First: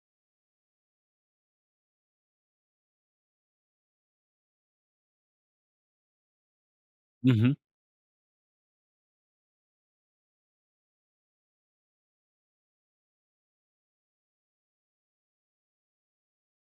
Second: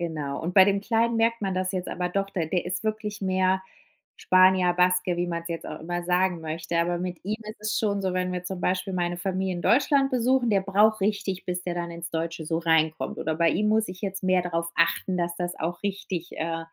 Genau, und bei dem Kleinen merkt man das jetzt aber doch, de der ist wirklich mehr Spanier, Baske, wie man es jetzt auch immer sagen möchte, aber mit ihm Mhm. ist es schon so, wenn wir zum Beispiel meine Familie in Deutschland besuchen, der braucht richtig, bis der dann ins Deutsche so reinkommt. Oder bei ihm muss ich jetzt mehr darauf achten, dass das auch richtig, äh,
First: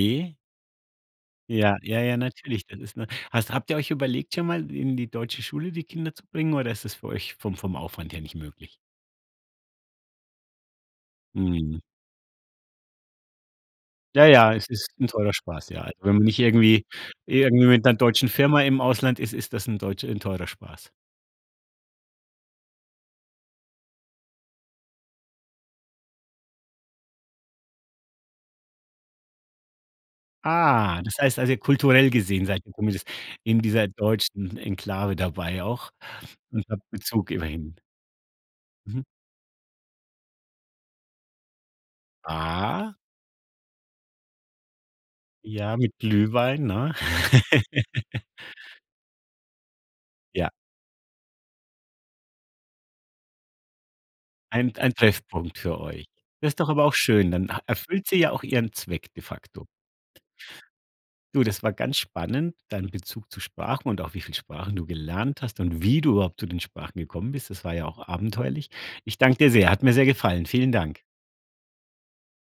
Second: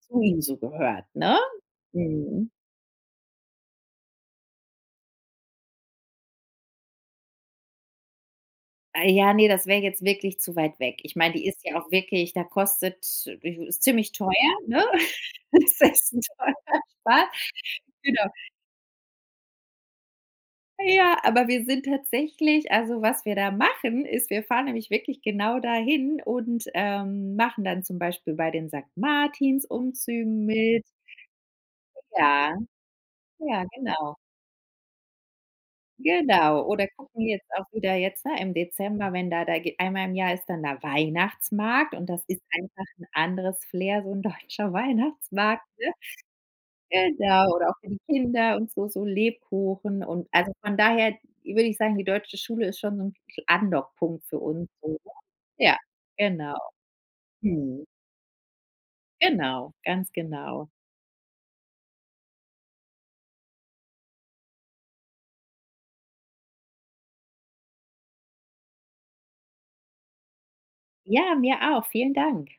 zu ihm so gehört, ne? Ja, ja, ja, Mhm. natürlich, dann ist 'ne hast habt ihr euch überlegt, schon mal in die deutsche Schule die Kinder zu bringen, oder ist das für euch vom vom Aufwand her nicht möglich? Ah ja, ne, das wäre jetzt wirklich zu weit weg. Ich meine, die ist ja Mhm. auch wirklich, da kostet ist ziemlich Ja, teuer, ja, es ne? ist 'n teurer Spaß, ja. Also, wenn man nicht irgendwie irgendwie mit 'ner [unintelligible] deutschen genau. Firma im Ausland ist, ist das 'n deutsch 'n teurer Spaß. Ja, aber wir sind tatsächlich also, was wir da machen, ist, wir fahren nämlich wirklich genau dahin und, ähm, machen dann zum Beispiel bei den Sankt Martins-Umzügen mit. Ah, das heißt, also, kulturell gesehen Ja. seid ihr zumindest in Ja, dieser genau. deutschen Enklave dabei auch Genau. und Oder habt gucken Bezug jetzt auch immerhin. wieder jetzt, ne, im Mhm. Dezember, wenn da da geh einmal im Jahr ist dann da Weihnachtsmarkt, und das ist einfach Ah. 'n anderes Flair, so 'n deutscher Weihnachtsmarkt, Ja, ne? mit Glühwein, ne? Genau. Oder auch für die Kinder und so so Lebkuchen und Ja. also, von daher würde ich sagen, die deutsche Schule ist schon so 'n [unintelligible] Andockpunkt für uns Ein ein so. Treffpunkt Ja, für euch. Das genau. ist doch aber auch schön, dann ha Mhm. erfüllt sie ja auch ihren Zweck de facto. Genau, ganz genau. Du, das war ganz spannend, deinen Bezug zu Sprachen und auch wie viel Sprachen du gelernt hast und wie du überhaupt zu den Sprachen gekommen bist. Das war ja auch abenteuerlich. Ich danke dir sehr, hat mir sehr gefallen. Vielen Dank. Ja, mir auch. Vielen Dank.